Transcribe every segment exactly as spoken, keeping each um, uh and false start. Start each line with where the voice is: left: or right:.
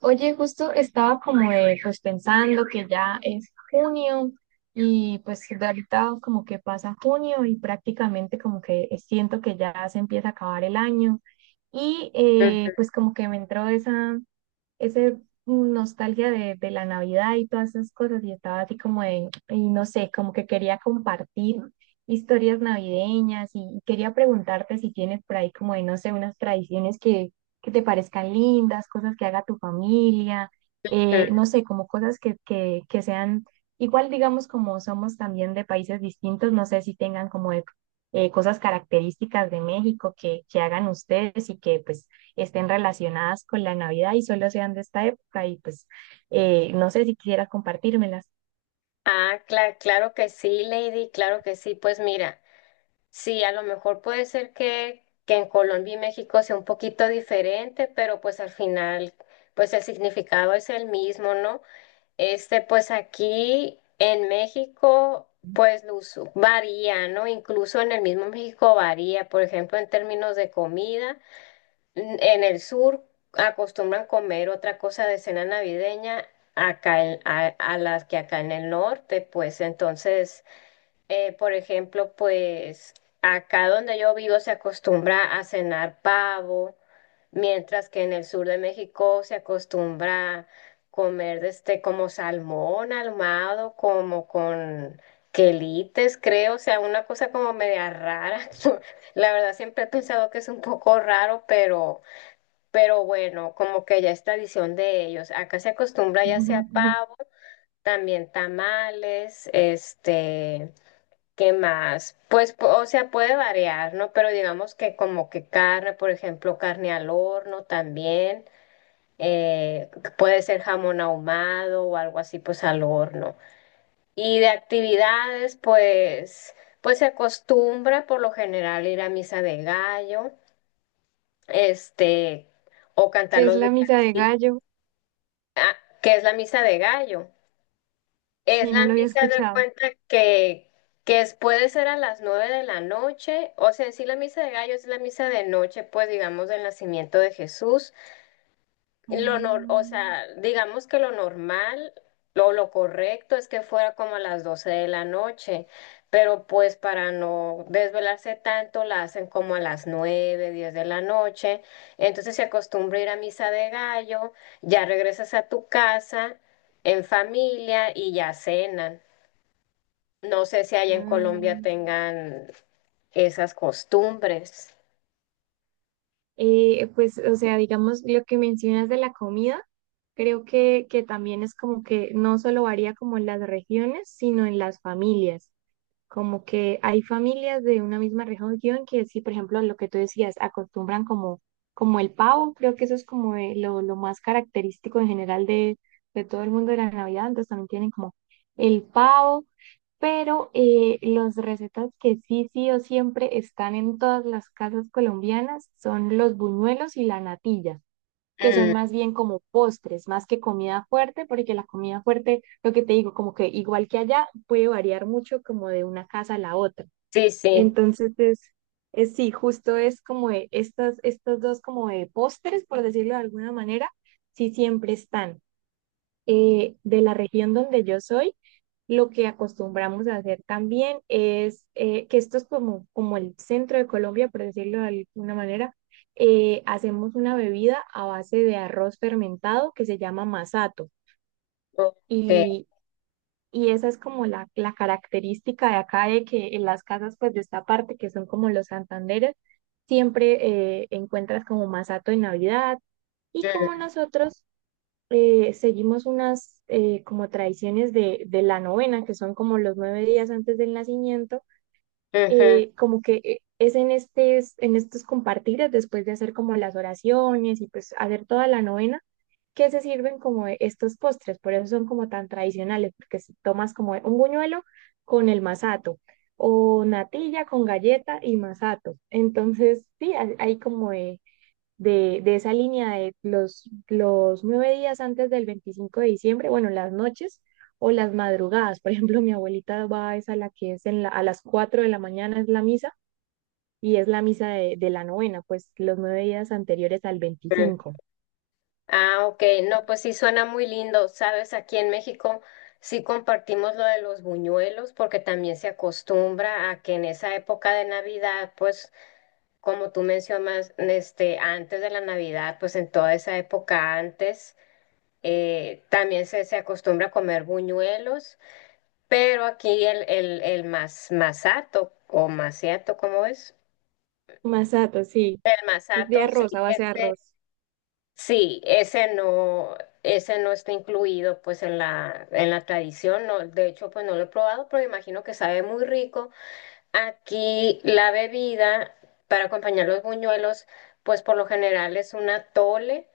right: Oye, justo estaba como eh, pues pensando que ya es junio y pues de ahorita como que pasa junio y prácticamente como que siento que ya se empieza a acabar el año y
left: Ujú.
right: eh, pues como que me entró esa, ese mm, nostalgia de, de la Navidad y todas esas cosas y estaba así como de, y no sé, como que quería compartir historias navideñas y, y quería preguntarte si tienes por ahí como de, no sé, unas tradiciones que, que te parezcan lindas, cosas que haga tu familia, eh, no sé, como cosas que, que, que sean igual, digamos, como somos también de países distintos, no sé si tengan como de, eh, cosas características de México que, que hagan ustedes y que pues estén relacionadas con la Navidad y solo sean de esta época y pues eh, no sé si quisieras compartírmelas.
left: Ah, cla- claro que sí, Lady, claro que sí. Pues mira, sí, a lo mejor puede ser que, que en Colombia y México sea un poquito diferente, pero pues al final, pues el significado es el mismo, ¿no? Este, pues aquí en México, pues lo usu- varía, ¿no? Incluso en el mismo México varía, por ejemplo, en términos de comida. En el sur acostumbran comer otra cosa de cena navideña acá en- a, a las que acá en el norte, pues entonces, eh, por ejemplo, pues acá donde yo vivo se acostumbra a cenar pavo, mientras que en el sur de México se acostumbra comer este como salmón ahumado, como con quelites, creo, o sea, una cosa como media rara. La verdad siempre he pensado que es un poco raro, pero pero bueno, como que ya es tradición de ellos. Acá se acostumbra ya sea pavo, también tamales, este, ¿qué más? Pues, po- o sea, puede variar, ¿no? Pero digamos que como que carne, por ejemplo, carne al horno también, eh, puede ser jamón ahumado o algo así, pues al horno. Y de actividades, pues, pues se acostumbra por lo general ir a misa de gallo, este, o cantar
right: ¿Qué es
left: los
right: la misa de
left: villancicos.
right: gallo?
left: Ah, que es la misa de gallo. Es
right: Sí, no
left: la
right: lo había
left: misa de
right: escuchado.
left: cuenta que, que es- puede ser a las nueve de la noche, o sea, en sí la misa de gallo es la misa de noche, pues digamos, del nacimiento de Jesús.
right: Ah,
left: Lo nor- O sea, digamos que lo normal, lo, lo correcto es que fuera como a las doce de la noche, pero pues para no desvelarse tanto, la hacen como a las nueve diez de la noche. Entonces se acostumbra ir a misa de gallo, ya regresas a tu casa en familia y ya cenan. No sé si allá en
right: ah,
left: Colombia tengan esas costumbres.
right: eh, pues, o sea, digamos, lo que mencionas de la comida, creo que, que también es como que no solo varía como en las regiones, sino en las familias. Como que hay familias de una misma región que sí, por ejemplo, lo que tú decías, acostumbran como, como el pavo, creo que eso es como eh, lo, lo más característico en general de, de todo el mundo de la Navidad, entonces también tienen como el pavo, pero eh, las recetas que sí, sí o siempre están en todas las casas colombianas son los buñuelos y la natilla que son
left: Mm,
right: más bien como postres, más que comida fuerte, porque la comida fuerte, lo que te digo, como que igual que allá, puede variar mucho como de una casa a la otra.
left: sí, sí.
right: Entonces es, es sí, justo es como de estas, estos dos como de postres, por decirlo de alguna manera, sí siempre están. Eh, de la región donde yo soy, lo que acostumbramos a hacer también es eh, que esto es como, como el centro de Colombia, por decirlo de alguna manera. Eh, hacemos una bebida a base de arroz fermentado que se llama masato.
left: Ok.
right: Y, y esa es como la, la característica de acá, de que en las casas pues de esta parte, que son como los Santanderes, siempre eh, encuentras como masato en Navidad. Y como
left: Mm,
right: nosotros eh, seguimos unas eh, como tradiciones de, de la novena, que son como los nueve días antes del nacimiento,
left: ujú,
right: eh, como que eh, es en, estes, en estos compartires, después de hacer como las oraciones y pues hacer toda la novena, que se sirven como estos postres, por eso son como tan tradicionales, porque si tomas como un buñuelo con el masato o natilla con galleta y masato. Entonces, sí, hay, hay como eh, de, de esa línea de los, los nueve días antes del veinticinco de diciembre, bueno, las noches o las madrugadas. Por ejemplo, mi abuelita va es a la que es en la, a las cuatro de la mañana es la misa y es la misa de, de la novena, pues los nueve días anteriores al
left: ujú.
right: veinticinco
left: Ah, ok, no, pues sí suena muy lindo, sabes. Aquí en México sí compartimos lo de los buñuelos porque también se acostumbra a que en esa época de Navidad, pues como tú mencionas, este, antes de la Navidad, pues en toda esa época antes, eh, también se, se acostumbra a comer buñuelos, pero aquí el, el, el mas- masato o maciato, ¿cómo es?
right: Masato, sí,
left: El
right: es de
left: masato, sí,
right: arroz, a base de
left: ese.
right: arroz.
left: Sí, ese no, ese no está incluido pues en la, en la tradición, no, de hecho pues no lo he probado, pero imagino que sabe muy rico. Aquí la bebida para acompañar los buñuelos pues por lo general es un atole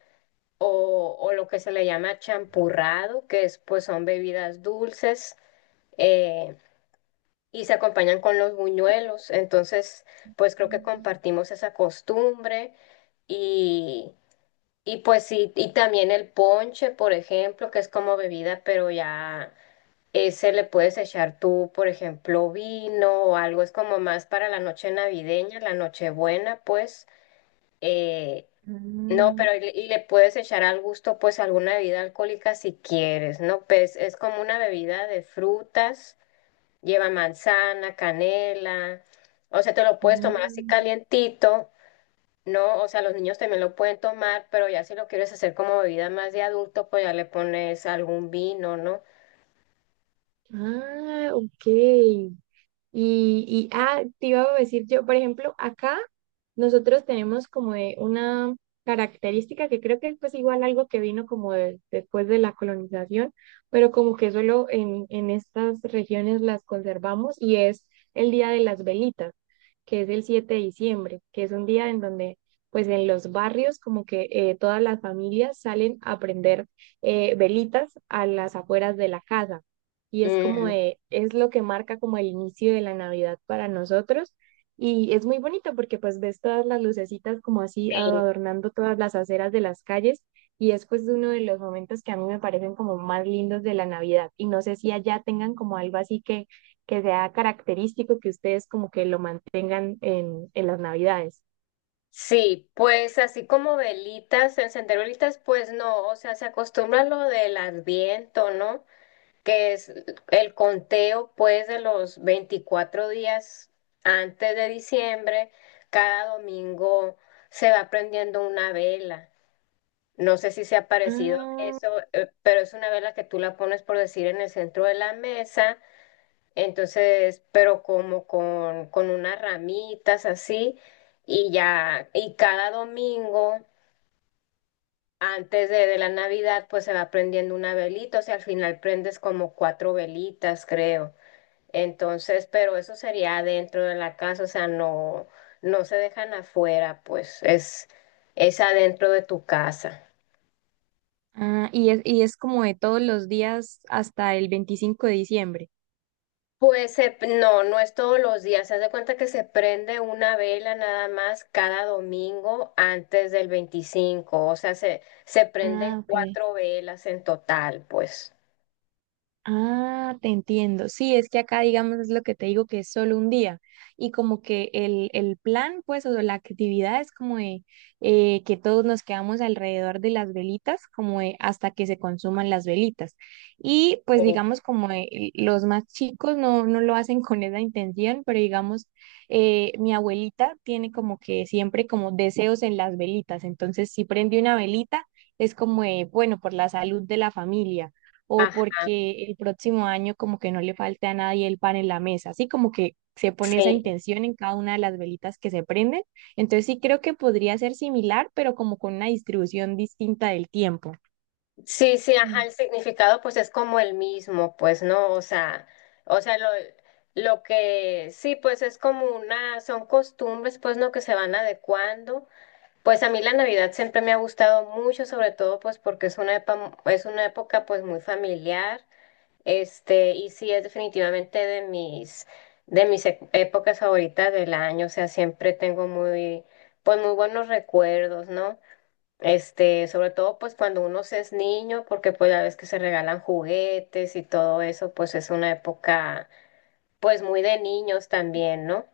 left: o, o lo que se le llama champurrado, que es pues son bebidas dulces eh, y se acompañan con los buñuelos. Entonces pues creo que compartimos esa costumbre y y pues sí, y también el ponche, por ejemplo, que es como bebida, pero ya ese le puedes echar tú, por ejemplo, vino o algo. Es como más para la noche navideña, la Nochebuena, pues. eh, no,
right: Ah,
left: pero y le, y le puedes echar al gusto, pues, alguna bebida alcohólica si quieres, ¿no? Pues es como una bebida de frutas, lleva manzana, canela, o sea, te lo puedes tomar así
right: ah,
left: calientito. No, o sea, los niños también lo pueden tomar, pero ya si lo quieres hacer como bebida más de adulto, pues ya le pones algún vino, ¿no?
right: ah, ok. Y, y, ah, te iba a decir yo, por ejemplo, acá nosotros tenemos como de una característica que creo que es pues igual algo que vino como de- después de la colonización, pero como que solo en, en estas regiones las conservamos y es el Día de las Velitas, que es el siete de diciembre, que es un día en donde pues en los barrios como que eh, todas las familias salen a prender eh, velitas a las afueras de la casa y es como
left: Mm,
right: de, es lo que marca como el inicio de la Navidad para nosotros y es muy bonito porque pues ves todas las lucecitas como así
left: sí.
right: adornando todas las aceras de las calles y es pues uno de los momentos que a mí me parecen como más lindos de la Navidad y no sé si allá tengan como algo así que, que sea característico que ustedes como que lo mantengan en, en las Navidades.
left: Sí, pues así como velitas, encender velitas, pues no, o sea, se acostumbra a lo del adviento, ¿no? Que es el conteo, pues, de los veinticuatro días antes de diciembre, cada domingo se va prendiendo una vela. No sé si se ha parecido a
right: Ah,
left: eso, eh, pero es una vela que tú la pones, por decir, en el centro de la mesa. Entonces, pero como con, con unas ramitas así, y ya, y cada domingo, antes de, de la Navidad, pues se va prendiendo una velita, o sea, al final prendes como cuatro velitas, creo. Entonces, pero eso sería dentro de la casa, o sea, no, no se dejan afuera, pues es, es adentro de tu casa.
right: ah, y es, y es como de todos los días hasta el veinticinco de diciembre.
left: Pues se- no, no es todos los días. Se hace cuenta que se prende una vela nada más cada domingo antes del veinticinco. O sea, se, se prenden
right: Ah, ok.
left: cuatro velas en total, pues.
right: Ah, te entiendo. Sí, es que acá, digamos, es lo que te digo, que es solo un día. Y como que el, el plan, pues, o la actividad es como de eh, que todos nos quedamos alrededor de las velitas, como de hasta que se consuman las velitas. Y pues,
left: Sí.
right: digamos, como de eh, los más chicos no, no lo hacen con esa intención, pero digamos, eh, mi abuelita tiene como que siempre como deseos en las velitas. Entonces, si prende una velita, es como de, bueno, por la salud de la familia o
left: Ajá,
right: porque el próximo año como que no le falte a nadie el pan en la mesa, así como que se pone esa
left: sí.
right: intención en cada una de las velitas que se prenden. Entonces sí creo que podría ser similar, pero como con una distribución distinta del tiempo.
left: Sí, sí, ajá, el significado pues es como el mismo, pues, ¿no? O sea, o sea, lo, lo que sí, pues es como una, son costumbres, pues, ¿no? Que se van adecuando. Pues a mí la Navidad siempre me ha gustado mucho, sobre todo pues porque es una epa- es una época pues muy familiar, este, y sí es definitivamente de mis de mis e- épocas favoritas del año, o sea, siempre tengo muy pues muy buenos recuerdos, ¿no? Este, sobre todo pues cuando uno se es niño, porque pues la vez que se regalan juguetes y todo eso, pues es una época pues muy de niños también, ¿no?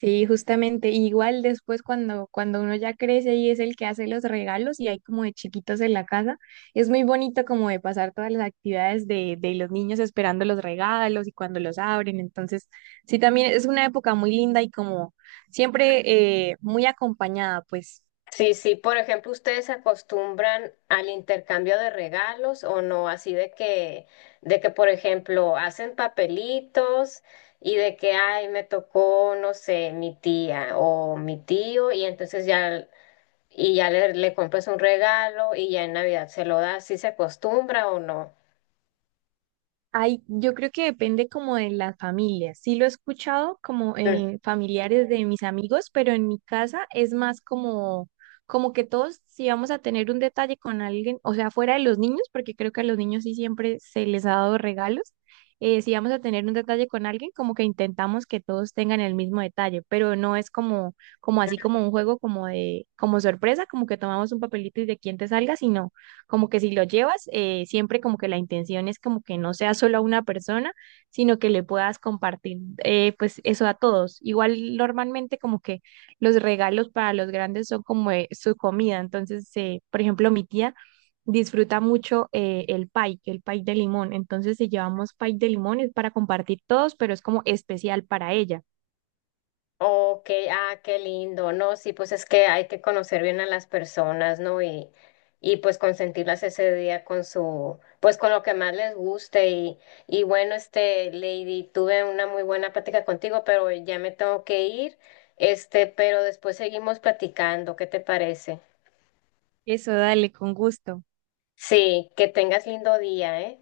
right: Sí, justamente. Y igual después cuando, cuando uno ya crece y es el que hace los regalos y hay como de chiquitos en la casa, es muy bonito como de pasar todas las actividades de, de los niños esperando los regalos y cuando los abren. Entonces, sí, también es una época muy linda y como siempre eh, muy acompañada, pues.
left: Sí, sí, por ejemplo, ¿ustedes se acostumbran al intercambio de regalos o no? Así de que, de que, por ejemplo, hacen papelitos y de que, ay, me tocó, no sé, mi tía o mi tío, y entonces ya, y ya, le, le compras un regalo y ya en Navidad se lo das, ¿sí se acostumbra o no?
right: Ay, yo creo que depende como de las familias. Sí lo he escuchado como en familiares de mis amigos, pero en mi casa es más como, como que todos si vamos a tener un detalle con alguien, o sea, fuera de los niños, porque creo que a los niños sí siempre se les ha dado regalos. Eh, si vamos a tener un detalle con alguien, como que intentamos que todos tengan el mismo detalle, pero no es como, como así como un juego como de, como sorpresa, como que tomamos un papelito y de quién te salga, sino como que si lo llevas, eh, siempre como que la intención es como que no sea solo a una persona, sino que le puedas compartir eh, pues eso a todos. Igual normalmente como que los regalos para los grandes son como eh, su comida. Entonces, eh, por ejemplo, mi tía disfruta mucho eh, el pie, el pie de limón. Entonces, si llevamos pie de limón es para compartir todos, pero es como especial para ella.
left: Oh, ok, ah, qué lindo, ¿no? Sí, pues es que hay que conocer bien a las personas, ¿no? Y, y pues consentirlas ese día con su, pues con lo que más les guste. Y, y bueno, este, Lady, tuve una muy buena plática contigo, pero ya me tengo que ir, este, pero después seguimos platicando, ¿qué te parece?
right: Eso, dale, con gusto.
left: Sí, que tengas lindo día, ¿eh?